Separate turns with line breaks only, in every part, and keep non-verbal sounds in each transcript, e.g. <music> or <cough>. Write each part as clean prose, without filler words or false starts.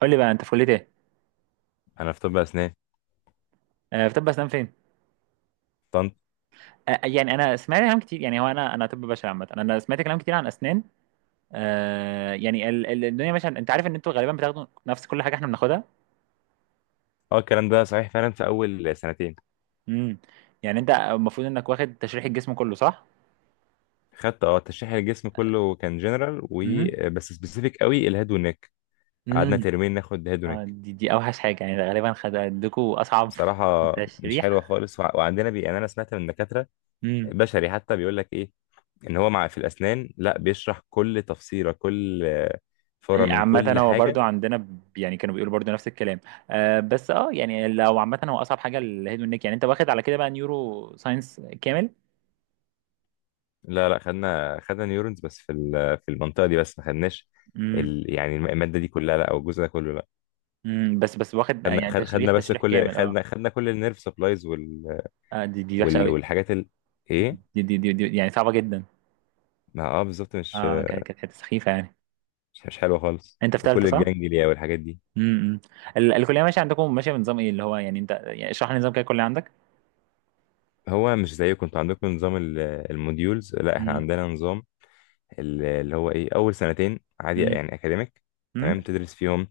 قول لي بقى انت في كليه ايه؟
انا في طب اسنان
في طب اسنان فين؟
طنط.
يعني انا سمعت كلام كتير، يعني هو انا طب بشري. عامه انا سمعت كلام كتير عن اسنان. يعني الدنيا ماشيه، انت عارف ان انتوا غالبا بتاخدوا نفس كل حاجه احنا بناخدها.
اه، الكلام ده صحيح فعلا في اول سنتين.
امم يعني انت المفروض انك واخد تشريح الجسم كله، صح؟
خدت تشريح الجسم كله، كان جنرال
امم
وبس سبيسيفيك قوي الهيد والنك. قعدنا
امم
ترمين ناخد هيد ونك.
دي اوحش حاجه، يعني غالبا خد عندكم اصعب.
بصراحه
<laughs>
مش حلوه
تشريح.
خالص، وعندنا بي، يعني انا سمعت من دكاتره
امم
بشري حتى بيقول لك ايه، ان هو مع في الاسنان لا بيشرح كل تفصيله كل، فوره من
عامة
كل
هو
حاجه.
برضو عندنا يعني كانوا بيقولوا برضو نفس الكلام. آه بس يعني لو عامة هو أصعب حاجة الهيد والنيك. يعني أنت واخد على كده بقى نيورو ساينس كامل؟
لا، لا، خدنا نيورونز، بس في المنطقه دي، بس ما خدناش
امم
يعني الماده دي كلها، لا، او الجزء ده كله، لا.
بس واخد
خدنا
يعني
خد-
تشريح
خدنا بس
تشريح
كل
كامل،
خدنا
اه.
خدنا كل النيرف سبلايز
اه دي وحشه
وال...
قوي.
والحاجات ايه.
دي يعني صعبه جدا.
ما، بالظبط، مش
اه كانت حته سخيفه يعني.
مش مش حلوه خالص،
انت في
وكل
ثالثه صح؟
الجانجليا والحاجات دي.
امم. الكليه ماشيه عندكم، ماشيه بنظام ايه؟ اللي هو يعني انت يعني اشرح لي نظام كده الكليه عندك.
هو مش زيكم، انتوا عندكم نظام الموديولز، لا، احنا
امم
عندنا نظام اللي هو ايه، اول سنتين عادي
امم
يعني اكاديميك،
امم
تمام، تدرس فيهم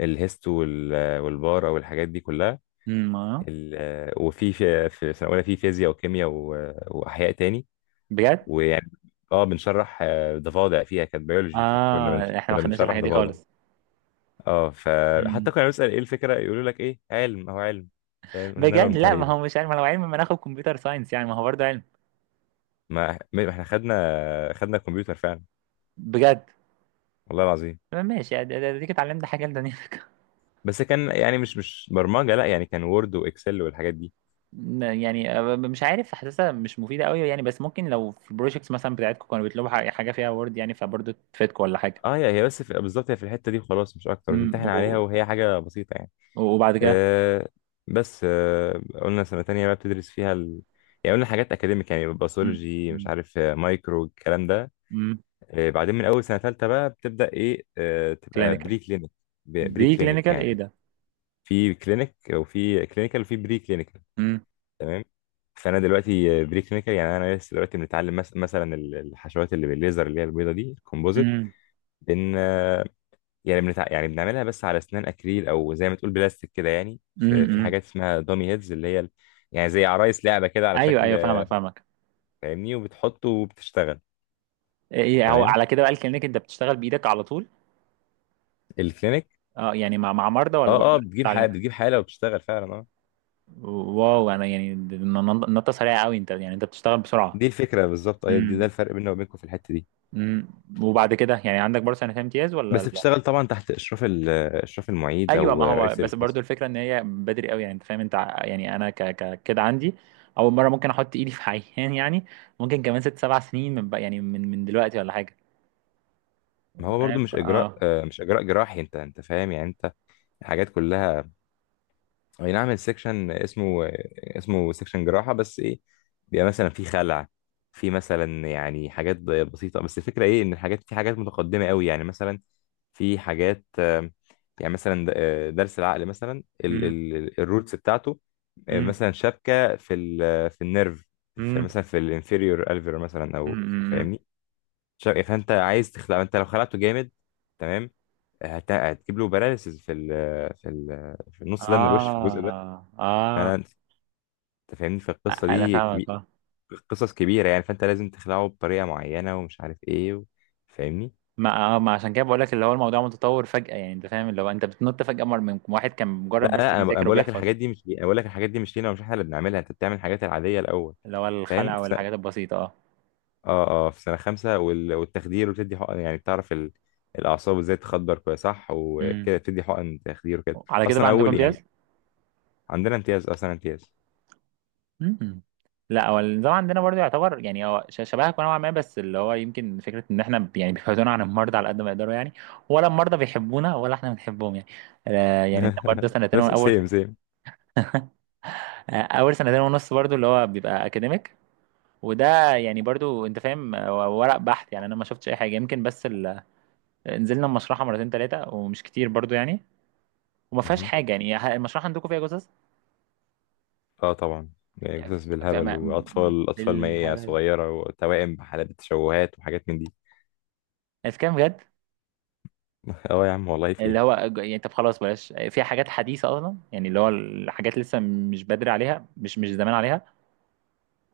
الهيست والبار او الحاجات دي كلها،
اه،
ال... وفي في في سنه اولى في فيزياء وكيمياء واحياء تاني.
بجد؟
ويعني، اه بنشرح ضفادع، فيها كانت بيولوجي،
اه احنا ما
كنا
خدناش
بنشرح
الحاجه دي
ضفادع.
خالص.
اه، فحتى
امم
كنا بنسأل ايه الفكرة، يقولوا لك ايه، علم، هو علم. فاهم، قلنا
بجد؟
لهم
لا ما
طيب.
هو مش علم، ما لو علم ما ناخد كمبيوتر ساينس، يعني ما هو برضه علم.
ما احنا خدنا كمبيوتر فعلا،
بجد؟
والله العظيم.
ماشي، اديك اتعلمت حاجه لدنيا.
بس كان يعني مش برمجة، لا، يعني كان وورد واكسل والحاجات دي.
يعني مش عارف، حاسسها مش مفيدة قوي يعني، بس ممكن لو في البروجيكتس مثلا بتاعتكم كانوا بيطلبوا حاجة فيها وورد يعني، فبرضه تفيدكم ولا حاجة.
اه، هي بس في بالظبط، هي في الحتة دي خلاص، مش اكتر،
امم
وتمتحن عليها،
و-
وهي حاجة بسيطة يعني.
وبعد كده.
آه بس، قلنا سنة تانية بقى، بتدرس فيها يعني قلنا حاجات اكاديميك، يعني باثولوجي، مش عارف، مايكرو الكلام ده.
امم
بعدين من اول سنه ثالثه بقى بتبدا ايه، تبقى
كلينيكال.
بري كلينيك، بري
بري
كلينيك
كلينيكال، ايه
يعني.
ده؟
في كلينيك وفي كلينيكال وفي بري كلينيكال،
امم
تمام. فانا دلوقتي بري كلينيكال، يعني انا لسه دلوقتي بنتعلم، مثلا الحشوات اللي بالليزر اللي هي البيضه دي الكومبوزيت،
امم
بن آه، يعني يعني بنعملها بس على اسنان اكريل، او زي ما تقول بلاستيك كده يعني، في
امم
حاجات اسمها دامي هيدز اللي هي يعني زي عرايس لعبه كده على
ايوه
شكل،
ايوه، فاهمك فاهمك.
فاهمني، وبتحطه وبتشتغل.
ايه هو
تمام،
على كده بقى الكلينيكال انت بتشتغل بإيدك على طول؟
الكلينيك.
اه، يعني مع مرضى ولا
اه،
برضه
اه، بتجيب حاله،
بتتعلم؟
بتجيب حاله، وبتشتغل فعلا.
واو، انا يعني نطة سريعة قوي، انت يعني انت بتشتغل بسرعة.
دي الفكرة بالظبط، أيوة، ده
امم
الفرق بيننا وبينكم في الحتة دي.
امم وبعد كده يعني عندك برضه سنتين امتياز
بس
ولا؟
بتشتغل طبعا تحت إشراف المعيد
ايوه،
أو
ما هو
رئيس
بس برضو
القسم.
الفكره ان هي بدري قوي. يعني انت فاهم، انت يعني انا ك ك كده عندي اول مره ممكن احط ايدي في عيان، يعني ممكن كمان ست سبع سنين من بقى، يعني من دلوقتي ولا حاجه.
ما هو
فاهم،
برضو مش إجراء جراحي، أنت فاهم، يعني أنت حاجات كلها. اي نعم، السكشن اسمه سكشن جراحة، بس ايه، بيبقى مثلا في خلع، في مثلا يعني حاجات بسيطة، بس الفكرة ايه، ان في حاجات متقدمة قوي، يعني مثلا في حاجات، يعني مثلا درس العقل مثلا،
امم
الروتس بتاعته،
امم
مثلا شبكة في النيرف، في
امم
مثلا في الانفيريور الفير مثلا، او
امم
فاهمني، شبكة، فانت عايز تخلع، انت لو خلعته جامد تمام، هتجيب له باراليسز في ال في ال في النص ده من الوش، في الجزء ده.
اه اه.
فعلا انت فاهمني، في القصه
انا
دي
فاهمك،
كبير،
اه.
قصص كبيره يعني، فانت لازم تخلعه بطريقه معينه، ومش عارف ايه فاهمني.
ما عشان كده بقول لك، اللي هو الموضوع متطور فجاه. يعني انت فاهم، اللي هو انت بتنط فجاه، مر من واحد كان
لا،
مجرد بس
لا، أنا
بيذاكر
بقول لك
وبيحفظ.
الحاجات دي مش لي- انا بقول لك الحاجات دي مش لينا، ومش احنا اللي بنعملها، انت بتعمل الحاجات العاديه الاول،
اللي هو
فاهم،
الخلع
في
والحاجات البسيطه، اه.
اه، اه، في سنه خمسه والتخدير وتدي حقن، يعني بتعرف الاعصاب ازاي تخدر كويس صح،
امم
وكده تدي حقن تخدير، وكده
على كده بقى
اصلا
عندكم
اول يعني.
امتياز؟
عندنا امتياز، اصلا امتياز.
مم. لا هو النظام عندنا برضه يعتبر يعني هو شبهك نوعا ما، بس اللي هو يمكن فكره ان احنا يعني بيبعدونا عن المرضى على قد ما يقدروا يعني، ولا المرضى بيحبونا ولا احنا بنحبهم يعني. يعني انت برضه
<laughs>
سنتين
نفس
اول.
سيم سيم.
<laughs> اول سنتين ونص برضو اللي هو بيبقى اكاديميك. وده يعني برضو انت فاهم، هو ورق بحث، يعني انا ما شفتش اي حاجه يمكن بس ال... نزلنا المشرحه مرتين ثلاثه ومش كتير برضو يعني. وما فيهاش حاجه يعني، المشرحه عندكم فيها جثث؟
اه طبعا، يعني
يعني
قصص
في...
بالهبل،
ما...
واطفال اطفال مية
بالهبل
صغيره، وتوائم بحالات تشوهات وحاجات من دي.
الكلام، بجد؟
<laughs> اه يا عم والله في
اللي هو
ايه.
يعني طب خلاص بلاش، في حاجات حديثة أصلا، يعني اللي هو الحاجات لسه مش بدري عليها، مش زمان عليها.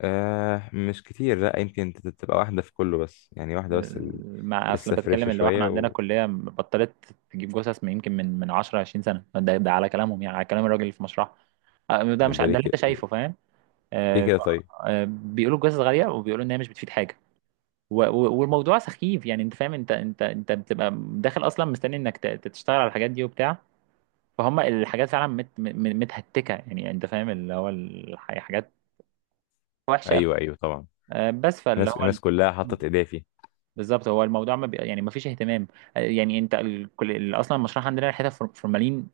مش كتير، لا، يمكن تبقى واحده في كله، بس يعني واحده بس،
مع أصلا
لسه
بتكلم،
فريشه
اللي هو إحنا
شويه
عندنا
و...
كلية بطلت تجيب جثث من يمكن من 10 20 سنة، ده على كلامهم يعني، على كلام الراجل اللي في مشروعها. ده مش ده
ده ليه
اللي أنت
كده؟
شايفه، فاهم؟
ليه
آه،
كده طيب؟
بيقولوا الجثث غالية، وبيقولوا إن هي مش بتفيد حاجة والموضوع سخيف. يعني أنت فاهم، أنت بتبقى داخل أصلا مستني إنك تشتغل على الحاجات دي وبتاع، فهم الحاجات فعلا متهتكه، يعني يعني انت فاهم، اللي هو الحاجات وحشه قوي.
ايوه، ايوه، طبعا،
بس فاللي
الناس
هو
الناس كلها حطت ايديها فيه.
بالظبط. هو الموضوع ما بي... يعني ما فيش اهتمام. يعني انت ال... كل... اصلا المشروع عندنا ريحتها فورمالين،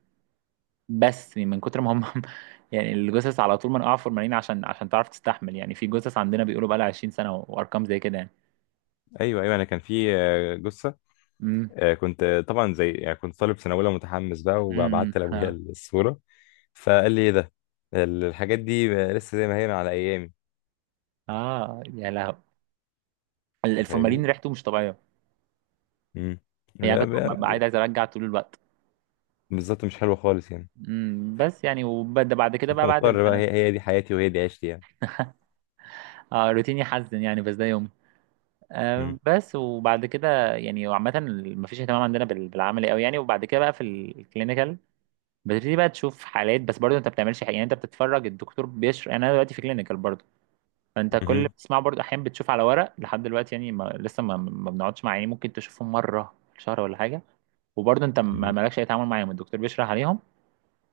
بس يعني من كتر ما هم <laughs> يعني الجثث على طول منقوعه فورمالين عشان عشان تعرف تستحمل، يعني في جثث عندنا بيقولوا بقى لها 20 سنه وارقام زي كده يعني.
ايوه، ايوه، انا كان في جثه،
امم
كنت طبعا زي، يعني كنت طالب سنه اولى متحمس بقى،
امم
وبعت لابويا
اه
الصوره، فقال لي ايه ده؟ الحاجات دي لسه زي ما هي من على ايامي.
يا لهو،
انت
الفورمالين
فاهمني.
ريحته مش طبيعيه،
مم.
يعني
لا،
كنت ببقى عايز ارجع طول الوقت.
بالظبط مش حلوة خالص يعني.
بس يعني وبعد
بس
كده
انت
بقى بعد
مضطر بقى، هي
السنه.
هي دي حياتي وهي دي عيشتي يعني.
<laughs> اه روتيني حزن يعني، بس ده يوم.
مم.
بس وبعد كده يعني عامة مفيش اهتمام عندنا بالعملي قوي يعني. وبعد كده بقى في الكلينيكال بتبتدي بقى تشوف حالات، بس برضه انت بتعملش حاجة. يعني انت بتتفرج، الدكتور بيشرح. يعني انا دلوقتي في كلينيكال برضه، فانت كل اللي
مهم.
بتسمعه برضه احيانا بتشوف على ورق لحد دلوقتي يعني، ما لسه ما بنقعدش مع، يعني ممكن تشوفهم مرة في الشهر ولا حاجة. وبرضه انت ما
مهم.
مالكش اي تعامل معاهم، الدكتور بيشرح عليهم.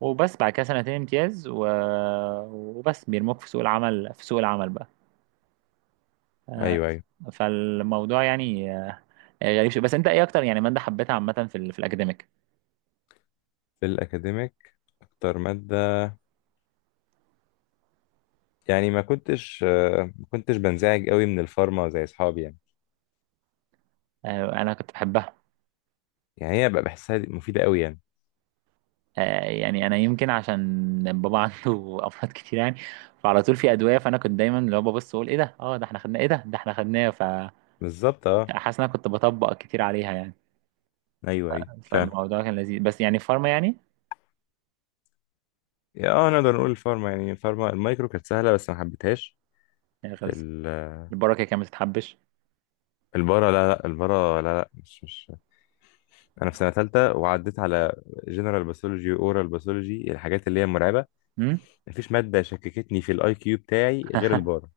وبس بعد كده سنتين امتياز و... وبس بيرموك في سوق العمل، في سوق العمل بقى. آه،
ايوه، ايوه،
فالموضوع يعني غريب شوية. بس انت ايه اكتر يعني مادة حبيتها عامة في الاكاديميك؟
في الاكاديميك اكتر مادة، يعني ما كنتش بنزعج قوي من الفارما زي اصحابي يعني.
انا كنت بحبها.
يعني هي بقى بحسها، دي مفيدة قوي يعني.
آه، يعني انا يمكن عشان بابا <laughs> عنده امراض كتير يعني، فعلى طول في ادوية، فانا كنت دايما اللي هو ببص اقول ايه ده، اه ده احنا خدناه، ايه ده، ده احنا خدناه، فحاسس
بالظبط، اه.
ان انا كنت بطبق كتير عليها يعني.
ايوه، ايوه، فعلا.
فالموضوع كان لذيذ، بس يعني فارما يعني.
يا، اه، نقدر نقول الفارما، يعني الفارما المايكرو كانت سهلة، بس ما حبيتهاش.
يعني خلص،
ال-
البركة كانت بتتحبش.
البارا لا لا، البارا لا لا، مش انا في سنة ثالثة، وعديت على جنرال باثولوجي، اورال باثولوجي، الحاجات اللي هي مرعبة.
مم؟
مفيش مادة شككتني في الاي كيو بتاعي غير البارة.
<laughs>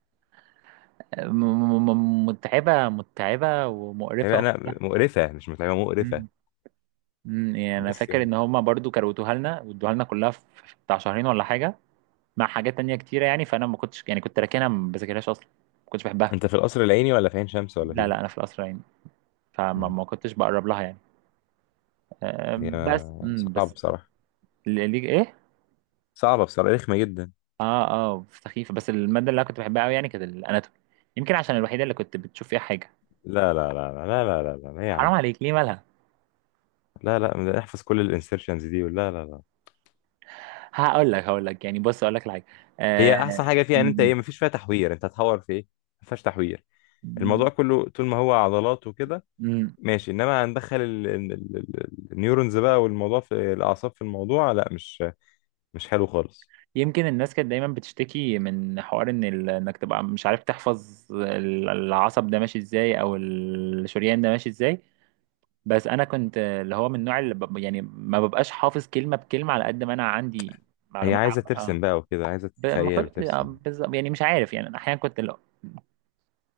متعبة متعبة ومقرفة
يعني انا،
وبتاع.
مقرفة مش متعبة، مقرفة،
يعني انا
بس
فاكر
يعني،
ان هما برضو كروتوها لنا وادوها لنا كلها في بتاع شهرين ولا حاجه، مع حاجات تانية كتيره يعني، فانا ما كنتش يعني كنت راكنها ما بذاكرهاش اصلا، ما كنتش بحبها.
انت في القصر العيني ولا في عين شمس ولا
لا
فين؟
لا، انا في القصر يعني، فما
مم.
ما كنتش بقرب لها يعني. أم، بس
يا، صعب
بس
بصراحة،
ايه؟
صعبة بصراحة، رخمة جدا.
اه اه سخيفه. بس الماده اللي انا كنت بحبها قوي يعني كانت الاناتومي. يمكن عشان الوحيده اللي كنت بتشوف فيها حاجه.
لا، لا، لا، لا، لا، لا، لا، لا، لا، يا
حرام
عم،
عليك، ليه مالها؟
لا، لا، ده احفظ كل الانسرشنز دي، لا، لا، لا.
هقول لك يعني، بص اقول لك الحاجه. آه...
هي احسن حاجة فيها، ان انت ايه، مفيش فيها تحوير، انت هتحور في ايه؟ مفيهاش تحوير، الموضوع كله طول ما هو عضلات وكده
امم
ماشي، انما هندخل النيورونز بقى، والموضوع في الاعصاب، في الموضوع لا، مش حلو خالص.
يمكن الناس كانت دايما بتشتكي من حوار ان ال... انك تبقى مش عارف تحفظ العصب ده ماشي ازاي او الشريان ده ماشي ازاي. بس انا كنت اللي هو من النوع اللي ب... يعني ما ببقاش حافظ كلمة بكلمة، على قد ما انا عندي
هي
معلومات
عايزة
عامة، اه.
ترسم بقى وكده، عايزة
ب... ما
تتخيل
كنت آه،
وترسم.
بالظبط يعني. مش عارف، يعني أنا احيانا كنت لو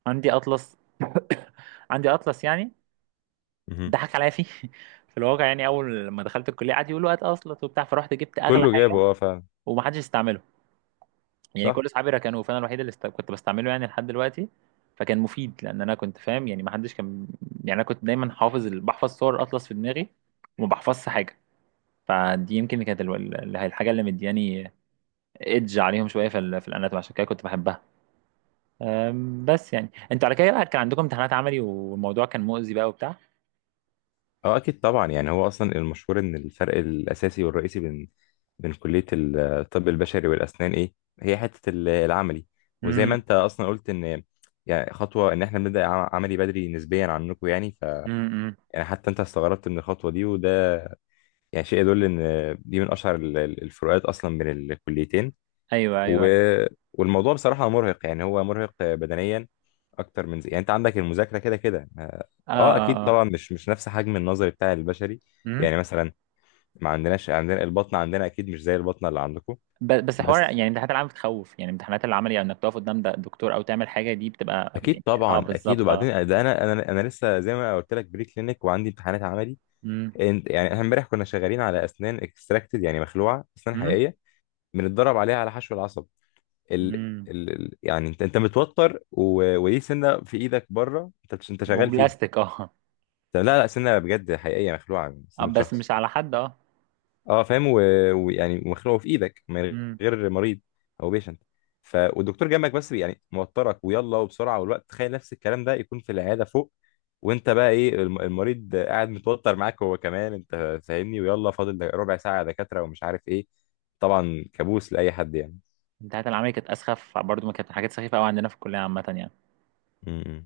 عندي اطلس <coughs> عندي اطلس يعني،
مهم.
ضحك عليا فيه. <laughs> في الواقع يعني اول ما دخلت الكلية قعد يقولوا هات اطلس وبتاع، فرحت جبت اغلى
كله جابه
حاجة.
اه فعلا،
ومحدش استعمله، يعني كل
صح.
اصحابي ركنوه، فانا الوحيد اللي است... كنت بستعمله يعني لحد دلوقتي. فكان مفيد، لان انا كنت فاهم، يعني ما حدش كان. يعني انا كنت دايما حافظ ال... بحفظ صور اطلس في دماغي، وما بحفظش حاجه. فدي يمكن كانت ال... الحاجه اللي مدياني ايدج عليهم شويه في ال... في الاناتومي، عشان كده كنت بحبها. بس يعني انتوا على كده بقى كان عندكم امتحانات عملي والموضوع كان مؤذي بقى وبتاع.
اه اكيد طبعا، يعني هو اصلا المشهور ان الفرق الاساسي والرئيسي بين كلية الطب البشري والاسنان ايه، هي حتة العملي. وزي ما
امم
انت اصلا قلت، ان يعني خطوة ان احنا بنبدأ عملي بدري نسبيا عنكم يعني،
أمم.
يعني حتى انت استغربت من الخطوة دي، وده يعني شيء يدل ان دي من اشهر الفروقات اصلا بين الكليتين،
ايوه ايوه
و...
ايوه،
والموضوع بصراحة مرهق، يعني هو مرهق بدنيا أكتر من زي، يعني أنت عندك المذاكرة كده كده،
اه
أكيد
اه
طبعا، مش نفس حجم النظري بتاع البشري،
اه.
يعني مثلا، ما عندناش، عندنا البطنة، عندنا أكيد مش زي البطنة اللي عندكم.
بس حوار
بس
يعني امتحانات العمل بتخوف، يعني امتحانات العمل يعني انك تقف قدام ده دكتور او تعمل حاجه دي بتبقى
أكيد
يعني اه
طبعا أكيد،
بالظبط اه.
وبعدين ده أنا لسه زي ما قلت لك، بري كلينيك وعندي امتحانات عملي.
امم
يعني إحنا إمبارح كنا شغالين على أسنان اكستراكتد، يعني مخلوعة، أسنان
امم
حقيقية، بنتدرب عليها على حشو العصب، ال...
امم
يعني انت متوتر وليه سنه في ايدك بره، انت شغال فيها.
وبلاستيك اه.
طب، لا، لا، سنه بجد حقيقيه، مخلوعه من
اه
سنه
بس
شخص،
مش على حد اه.
اه فاهم، ويعني ويعني مخلوعه في ايدك من
امم
غير مريض او بيشنت. والدكتور جنبك، بس يعني موترك، ويلا وبسرعه والوقت، تخيل نفس الكلام ده يكون في العياده فوق، وانت بقى ايه، المريض قاعد متوتر معاك هو كمان، انت فاهمني، ويلا فاضل ربع ساعه يا دكاتره، ومش عارف ايه. طبعا كابوس لاي حد يعني.
امتحانات العمل كانت اسخف برضو، ما كانت حاجات سخيفه قوي عندنا في الكليه عامه يعني.
م- م.